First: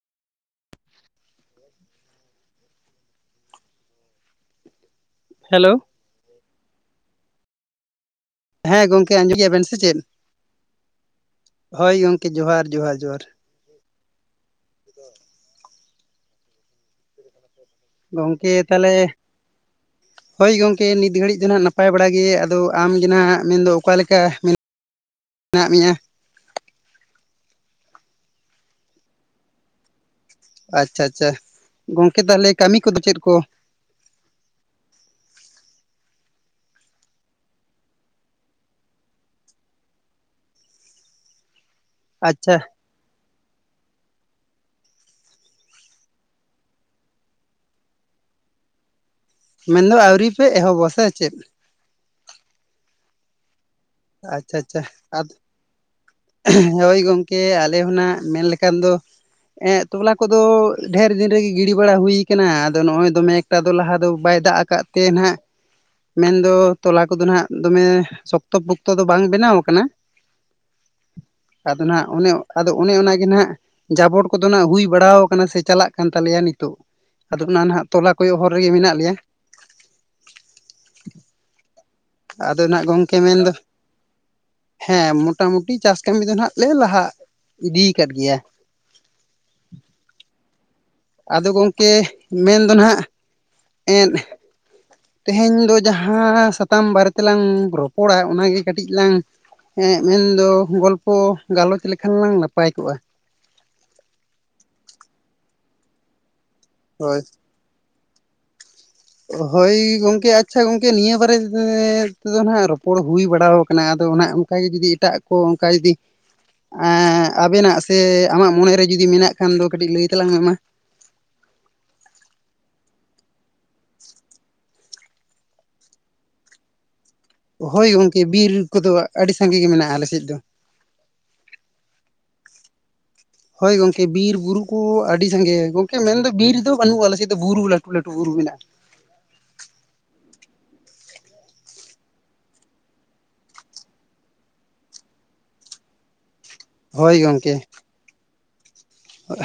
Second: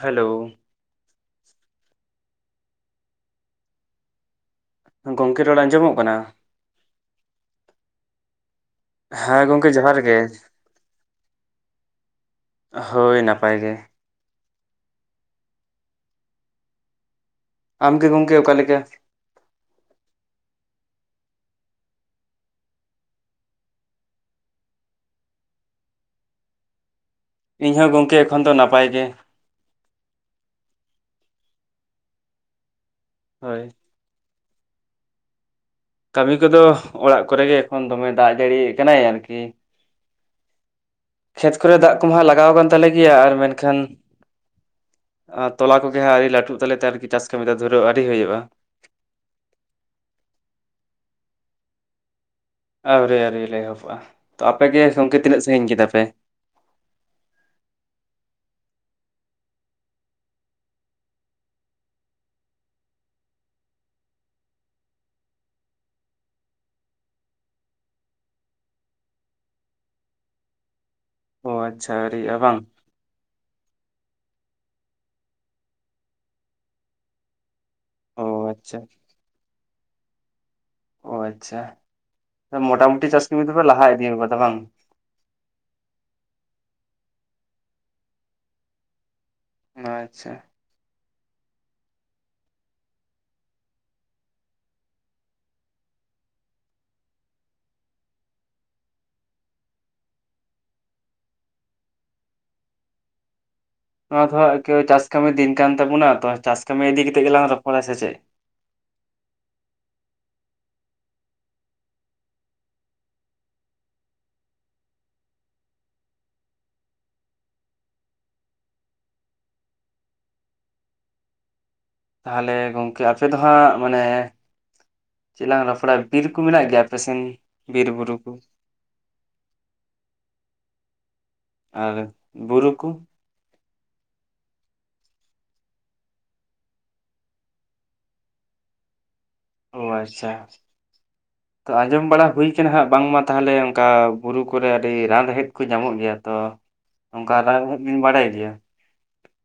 Hello [inaudible] ᱜᱚᱝᱠᱮ ᱨᱚᱲ hello ᱟᱸᱡᱚᱢᱚᱜ ᱠᱟᱱᱟ? ᱦᱮᱸ ᱜᱚᱝᱠᱮ ᱟᱸᱡᱚᱢ ᱦᱮᱸ ᱜᱮᱭᱟᱵᱮᱱ ᱜᱚᱝᱠᱮ ᱥᱮ ᱪᱮᱫ ᱡᱚᱦᱟᱨ ᱜᱮ ᱦᱳᱭ ᱜᱚᱝᱠᱮ ᱡᱚᱦᱟᱨ ᱡᱚᱦᱟᱨ ᱦᱳᱭ ᱡᱚᱦᱟᱨ ᱱᱟᱯᱟᱭ ᱜᱮ᱾ ᱟᱢᱜᱮ ᱜᱚᱝᱠᱮ ᱚᱠᱟ ᱞᱮᱠᱟ ᱦᱳᱭ ᱜᱚᱝᱠᱮ ᱱᱤᱛ ᱜᱷᱟᱹᱲᱤᱡ ᱫᱚ ᱱᱟᱦᱟᱜ ᱱᱟᱯᱟᱭ ᱵᱟᱲᱟ ᱜᱮ ᱟᱫᱚ ᱟᱢ ᱜᱮ ᱱᱟᱜ ᱢᱮᱱᱫᱚ ᱚᱠᱟ ᱞᱮᱠᱟ [inaudible] ᱢᱮᱱᱟᱜ ᱢᱮᱭᱟ ᱤᱧ ᱦᱚᱸ ᱜᱚᱝᱠᱮ ᱮᱠᱷᱚᱱ ᱫᱚ ᱱᱟᱯᱟᱭ ᱜᱮ ᱟᱪᱪᱷᱟ ᱟᱪᱪᱷᱟ ᱜᱚᱝᱠᱮ ᱛᱟᱦᱚᱞᱮ ᱠᱟᱹᱢᱤ ᱠᱚᱫᱚ ᱪᱮᱫ ᱠᱚ [inaudible] ᱠᱟᱹᱢᱤ ᱠᱚᱫᱚ ᱚᱲᱟᱜ ᱠᱚᱨᱮ ᱜᱮ ᱮᱠᱷᱚᱱ ᱫᱚᱢᱮ ᱫᱟᱜ ᱡᱟᱹᱲᱤᱭᱮᱜ ᱠᱟᱱᱟᱭ ᱟᱨᱠᱤ᱾ ᱠᱷᱮᱛ ᱠᱚᱨᱮ ᱫᱟᱜ ᱠᱚᱢᱟᱜ ᱞᱟᱜᱟᱣ ᱟᱪᱪᱷᱟ ᱟᱠᱟᱱ ᱛᱟᱞᱮ ᱜᱮᱭᱟ ᱟᱨ ᱢᱮᱱᱠᱷᱟᱱ ᱟᱸ ᱛᱚᱞᱟ ᱠᱚᱜᱮ ᱦᱟᱸᱜ ᱟᱹᱶᱨᱤ ᱞᱟᱹᱴᱩᱜ ᱛᱟᱞᱮᱛᱮ ᱟᱨᱠᱤ ᱪᱟᱥ ᱠᱟᱹᱢᱤᱫᱟ ᱫᱷᱩᱨᱟᱹᱣ ᱟᱹᱣᱨᱤ ᱦᱩᱭᱩᱜᱼᱟ᱾ ᱢᱮᱱᱫᱚ ᱟᱹᱣᱨᱤ ᱯᱮ ᱮᱦᱚᱵ ᱥᱮᱮ ᱪᱮᱫ? ᱟᱹᱣᱨᱤ ᱟᱹᱣᱨᱤ ᱞᱮ ᱮᱦᱚᱵᱟ, ᱛᱚ ᱟᱪᱪᱷᱟ ᱟᱯᱮᱜ ᱟᱪᱪᱷᱟ ᱜᱮ ᱜᱚᱢᱠᱮ ᱟᱫᱚ ᱛᱤᱱᱟᱹᱜ ᱥᱟᱺᱜᱤᱧ ᱠᱮᱫᱟ ᱯᱮ? ᱦᱳᱭ ᱜᱚᱝᱠᱮ ᱟᱞᱮ ᱦᱚ ᱱᱟᱜ ᱢᱮᱱ ᱞᱮᱠᱷᱟᱱ ᱫᱚ ᱮᱸᱜ ᱛᱚᱞᱟ ᱠᱚᱫᱚ ᱰᱷᱮᱨ ᱫᱤᱱ ᱨᱮᱜᱮ ᱜᱤᱰᱤ ᱵᱟᱲᱟ ᱦᱩᱭ ᱠᱟᱱᱟ ᱟᱫᱚ ᱱᱚᱜᱼᱚᱭ ᱫᱚᱢᱮ [unintelligible] ᱫᱚ ᱞᱟᱦᱟ ᱫᱚ ᱵᱟᱭ ᱫᱟᱜ ᱟᱠᱟᱫ ᱛᱮ ᱱᱟᱦᱟᱜ ᱢᱮᱱᱫᱚ ᱛᱚᱞᱟ ᱠᱚᱫᱚ ᱱᱟᱦᱟᱜ ᱫᱚᱢᱮ ᱥᱚᱠᱛᱚ ᱯᱚ [unintelligible] ᱫᱚ ᱵᱟᱝ ᱵᱮᱱᱟᱣ ᱟᱠᱟᱱᱟ ᱚ ᱟᱫᱚ ᱟᱪᱪᱷᱟ ᱱᱟᱜ ᱚᱱᱮ ᱟᱹᱣᱨᱤᱭᱟᱜᱼᱟ ᱵᱟᱝ? ᱟᱫᱚ ᱚᱱᱮ ᱚᱱᱟᱜ ᱜᱮ ᱱᱟᱦᱟᱜ ᱡᱟᱵᱚᱨ ᱠᱚᱫᱚ ᱱᱟᱜ ᱦᱩᱭ ᱵᱟᱲᱟᱶ ᱠᱟᱱᱟ ᱥᱮ ᱪᱟᱞᱟᱜ ᱠᱟᱱ ᱛᱟᱞᱮᱭᱟ ᱱᱤᱛᱚᱜ᱾ ᱟᱫᱚ ᱚᱱᱟ ᱱᱟᱦᱟᱜ ᱛᱚᱞᱟ ᱚ ᱠᱚᱭᱚᱜ ᱦᱚᱨ ᱨᱮᱜᱮ ᱟᱪᱪᱷᱟ ᱢᱮᱱᱟᱜ ᱞᱮᱭᱟ᱾ ᱚ ᱟᱪᱪᱷᱟ, ᱟᱫᱚ ᱢᱚᱴᱟ ᱱᱟᱜ ᱢᱩᱴᱤ ᱜᱚᱝᱠᱮ ᱪᱟᱥ ᱠᱟᱹᱢᱤ ᱢᱮᱱᱫᱚ ᱫᱚᱯᱮ ᱞᱟᱦᱟ ᱤᱫᱤᱶ ᱟᱠᱟᱫᱟ ᱵᱟᱝ? ᱦᱮᱸ ᱢᱚᱴᱟ ᱢᱩᱴᱤ ᱪᱟᱥ ᱠᱟᱹᱢᱤ ᱫᱚ ᱱᱟᱜ ᱞᱮ ᱞᱟᱦᱟ ᱤᱫᱤ ᱠᱟᱫ ᱜᱮᱭᱟ᱾ ᱟᱪᱪᱷᱟ᱾ ᱟᱫᱚ ᱜᱚᱢᱠᱮ ᱢᱮᱱᱫᱚ ᱱᱟᱜ ᱮᱸᱫ ᱛᱮᱦᱮᱧ ᱫᱚ ᱡᱟᱸᱦᱟᱸ ᱥᱟᱛᱟᱢ ᱵᱟᱨᱮ ᱛᱮᱞᱟᱝ ᱨᱚᱯᱚᱲᱟ ᱚᱱᱟᱜᱮ ᱠᱟᱹᱴᱤᱡ ᱞᱟᱝ ᱦᱮᱸ ᱢᱮᱱᱫᱚ ᱜᱚᱞᱯᱚ ᱜᱟᱞᱚᱪ ᱞᱮᱠᱷᱟᱱ ᱞᱟᱝ ᱱᱟᱯᱟᱭ ᱠᱚᱜᱼᱟ᱾ ᱱᱚᱣᱟ ᱫᱚ ᱦᱟᱜ [inaudible] ᱪᱟᱥ ᱠᱟᱹᱢᱤ ᱫᱤᱱ ᱠᱟᱱ ᱛᱟᱵᱩᱱᱟ ᱛᱚ ᱪᱟᱥ ᱠᱟᱹᱢᱤ ᱤᱫᱤ ᱠᱟᱛᱮ ᱦᱳᱭ ᱜᱮᱞᱟᱝ ᱨᱚᱯᱚᱲᱟ ᱥᱮ ᱪᱮᱫ? ᱦᱳᱭ ᱜᱚᱢᱠᱮ ᱟᱪᱪᱷᱟ ᱜᱚᱝᱠᱮ ᱱᱤᱭᱟᱹ ᱵᱟᱨᱮ ᱛᱮᱫᱚ ᱱᱟᱦᱟᱜ ᱨᱚᱯᱚᱲ ᱦᱩᱭ ᱵᱟᱲᱟᱣ ᱠᱟᱱᱟ ᱟᱫᱚ [inaudible] ᱚᱱᱠᱟ ᱜᱮ ᱡᱩᱫᱤ ᱮᱴᱟᱜ ᱠᱚ ᱚᱱᱠᱟᱭ ᱤᱫᱤ ᱟᱵᱮᱱᱟᱜ ᱥᱮ ᱟᱢᱟᱜ ᱢᱚᱱᱮᱨᱮ ᱡᱩᱫᱤ ᱢᱮᱱᱟᱜ ᱠᱷᱟᱱ ᱫᱚ ᱠᱟᱹᱴᱤᱡ ᱞᱟᱹᱭ ᱛᱟᱞᱟᱝ ᱢᱮ ᱢᱟ᱾ ᱛᱟᱦᱟᱞᱮ ᱜᱚᱢᱠᱮ ᱟᱯᱮ ᱫᱚ ᱦᱟᱸᱜ ᱢᱟᱱᱮ ᱪᱮᱫᱞᱟᱝ ᱨᱚᱯᱚᱲᱟ ᱵᱤᱨ ᱠᱩ ᱢᱮᱱᱟᱜ ᱜᱮᱭᱟ ᱟᱯᱮ ᱥᱮᱱ? ᱵᱤᱨ ᱦᱳᱭ ᱵᱩᱨᱩ ᱜᱚᱢᱠᱮ ᱠᱚ ᱵᱤᱨ ᱠᱚᱫᱚ ᱟᱹᱰᱤ ᱥᱟᱸᱜᱤ ᱜᱮ ᱢᱮᱱᱟᱜᱼᱟ ᱟᱞᱮ ᱥᱮᱫ ᱫᱚ᱾ ᱟᱨ ᱵᱩᱨᱩ ᱠᱩ ᱦᱳᱭ ᱜᱚᱢᱠᱮ ᱵᱤᱨ ᱵᱩᱨᱩ ᱠᱩ ᱟᱹᱰᱤ ᱥᱟᱸᱜᱮ ᱜᱚᱝᱠᱮ ᱢᱮᱱᱫᱚ ᱵᱤᱨ ᱫᱚ ᱵᱟᱹᱱᱩᱜ-ᱟ ᱟᱞᱮ ᱥᱮᱫ ᱫᱚ ᱵᱩᱨᱩ ᱞᱟᱹᱴᱩ ᱞᱟᱹᱴᱩ ᱵᱩᱨᱩ ᱢᱮᱱᱟᱜ-ᱟ ᱾ ᱳ ᱟᱪᱪᱷᱟ᱾ ᱛᱚ ᱟᱸᱡᱚᱢ ᱵᱟᱲᱟ ᱦᱩᱭ ᱠᱟᱱᱟ ᱦᱟᱸᱜ ᱵᱟᱝᱢᱟ ᱛᱟᱦᱚᱞᱮ ᱚᱱᱠᱟ ᱵᱩᱨᱩ ᱠᱚᱨᱮ ᱟᱹᱰᱤ ᱨᱟᱱ ᱨᱮᱦᱮᱫ ᱠᱩ ᱧᱟᱢᱚᱜ ᱜᱮᱭᱟ ᱛᱚ? ᱦᱳᱭ ᱚᱱᱠᱟ ᱜᱚᱝᱠᱮ ᱨᱟᱱ [inaudible] ᱵᱟᱲᱟᱭ‌ ᱜᱤᱭᱟ᱾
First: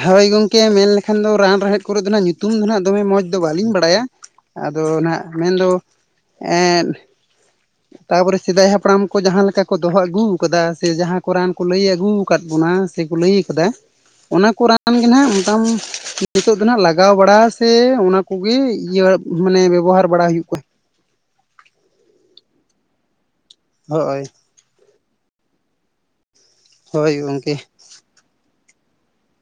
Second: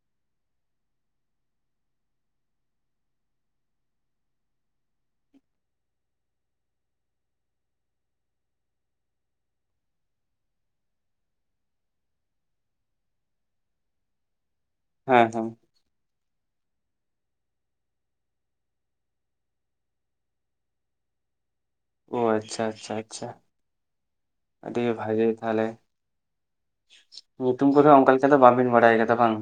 ᱦᱳᱭ ᱜᱚᱝᱠᱮ ᱢᱮᱱᱞᱮᱠᱷᱟᱱ ᱫᱚ ᱨᱟᱱ ᱨᱮᱦᱮᱫ ᱠᱚᱨᱮ ᱫᱚ ᱱᱟᱜ ᱧᱩᱛᱩᱢ ᱫᱚ ᱱᱟᱜ ᱫᱚᱢᱮ ᱢᱚᱸᱡᱽ ᱫᱚ ᱵᱟᱹᱞᱤᱧ ᱵᱟᱲᱟᱭᱟ᱾ ᱟᱫᱚ ᱱᱟᱜ ᱢᱮᱱᱫᱚ ᱮᱸᱫ ᱛᱟᱯᱚᱨᱮ ᱥᱮᱫᱟᱭ ᱦᱟᱯᱲᱟᱢ ᱠᱚ ᱡᱟᱦᱟᱸ ᱞᱮᱠᱟ ᱠᱚ ᱫᱚᱦᱚ ᱟᱹᱜᱩ ᱟᱠᱟᱫᱟ ᱥᱮ ᱡᱟᱦᱟᱸ ᱠᱚ ᱨᱟᱱ ᱠᱚ ᱞᱟᱹᱭ ᱟᱹᱜᱩ ᱟᱠᱟᱫ ᱵᱚᱱᱟ [unintelligible] ᱞᱟᱹᱭ ᱠᱟᱫᱟ ᱚᱱᱟ ᱠᱚ ᱨᱟᱱ ᱜᱮ ᱦᱮᱸ ᱦᱮᱸ ᱦᱟᱜ [unintelligible] ᱱᱤᱛᱚᱜ ᱫᱚ ᱱᱟᱦᱟᱜ ᱞᱟᱜᱟᱣ ᱵᱟᱲᱟ ᱥᱮ ᱚᱱᱟ ᱠᱚᱜᱮ ᱤᱭᱟᱹ ᱢᱟᱱᱮ ᱵᱮᱵᱽᱦᱟᱨ ᱵᱟᱲᱟ ᱦᱩᱭᱩᱜ ᱠᱟᱱᱟ ᱚ ᱟᱪᱪᱷᱟ ᱟᱪᱪᱷᱟ ᱟᱪᱪᱷᱟ ᱦᱳᱭ ᱟᱹᱰᱤ ᱵᱷᱟᱜᱮ ᱛᱟᱦᱚᱞᱮ ᱦᱳᱭ ᱜᱚᱝᱠᱮ ᱧᱩᱛᱩᱢ ᱠᱚᱫᱚ ᱚᱝᱠᱟ ᱫᱚ ᱵᱟᱵᱮᱱ ᱵᱟᱲᱟᱭ ᱠᱟᱫᱟ ᱵᱟᱝ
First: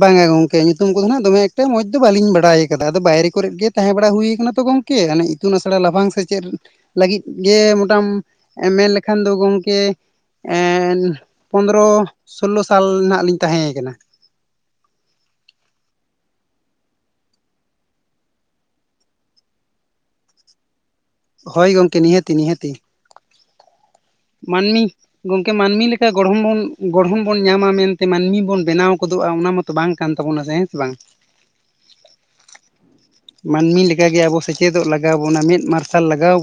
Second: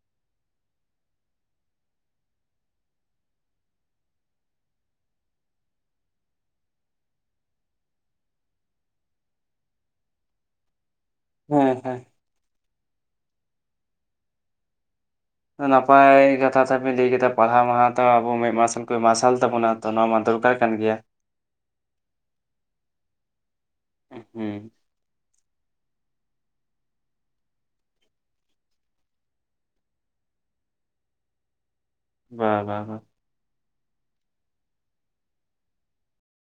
ᱵᱟᱝᱟ ᱜᱚᱢᱠᱮ ᱧᱩᱛᱩᱢ ᱠᱚᱫᱚ ᱦᱟᱸᱜ ᱫᱚᱢᱮ ᱮᱠᱴᱟ ᱢᱚᱸᱡᱽ ᱫᱚ ᱵᱟᱹᱞᱤᱧ ᱵᱟᱲᱟᱭ ᱟᱠᱟᱫᱟ ᱟᱫᱚ ᱵᱟᱭᱨᱮ ᱠᱚᱨᱮ ᱜᱮ ᱛᱟᱦᱮᱸ ᱵᱟᱲᱟ ᱦᱩᱭ ᱟᱠᱟᱱᱟ ᱛᱚ ᱠᱮ ᱚᱱᱮ ᱤᱛᱩᱱ ᱟᱥᱲᱟ ᱞᱟᱯᱷᱟᱝ ᱥᱮᱪᱮᱫ ᱞᱟᱹᱜᱤᱫ ᱜᱮ ᱢᱳᱴᱟᱢᱼ ᱢᱮᱱ ᱞᱮᱠᱷᱟᱱ ᱫᱚ ᱜᱚᱢᱠᱮ ᱮ ᱦᱮᱸ ᱯᱚᱱᱫᱽᱨᱚ ᱦᱮᱸ ᱥᱳᱞᱞᱳ ᱥᱟᱞ ᱱᱟᱦᱟᱸᱜ ᱞᱤᱧ ᱛᱟᱦᱮᱸᱭ ᱟᱠᱟᱱᱟ ᱱᱟᱯᱟᱭ ᱠᱟᱛᱷᱟ ᱛᱮᱵᱤᱱ ᱞᱟᱹᱭ ᱠᱮᱫᱟ ᱯᱟᱲᱦᱟᱣ ᱦᱟᱛᱟᱣ ᱛᱚ ᱟᱵᱚ ᱢᱮᱫ ᱢᱟᱨᱥᱟᱞ ᱠᱚ ᱢᱟᱨᱥᱟᱞ ᱛᱟᱵᱚᱱᱟ ᱛᱚ ᱱᱚᱣᱟ ᱢᱟ ᱫᱚᱨᱠᱟᱨ ᱠᱟᱱ ᱜᱮᱭᱟ᱾ ᱦᱳᱭ ᱜᱚᱢᱠᱮ ᱱᱤᱦᱟᱹᱛᱤ ᱱᱤᱦᱟᱹᱛᱤ᱾ ᱦᱩᱸ ᱢᱟᱹᱱᱢᱤ ᱜᱚᱢᱠᱮ ᱢᱟᱹᱱᱢᱤ ᱞᱮᱠᱟ ᱜᱚᱲᱦᱚᱢ ᱵᱚᱱ ᱜᱚᱲᱦᱚᱱ ᱵᱚᱱ ᱧᱟᱢᱟ ᱢᱮᱱᱛᱮ ᱢᱟᱹᱱᱢᱤ ᱵᱚᱱ ᱵᱮᱱᱟᱣ ᱜᱚᱫᱚᱜᱼᱟ ᱚᱱᱟ ᱛᱚ ᱵᱟᱝ ᱠᱟᱱ ᱛᱟᱵᱚᱱᱟ ᱦᱮ ᱦᱮᱸ ᱥᱮ ᱵᱟᱝ ᱵᱟ ᱵᱟ ᱵᱟ ᱢᱟᱹᱱᱢᱤ ᱞᱮᱠᱟᱜᱮ ᱟᱵᱚ ᱥᱮᱪᱮᱫᱚᱜ ᱞᱟᱜᱟᱣ ᱵᱚᱱᱟ ᱢᱮᱫ ᱢᱟᱨᱥᱟᱞ ᱞᱟᱜᱟᱣ ᱵᱚ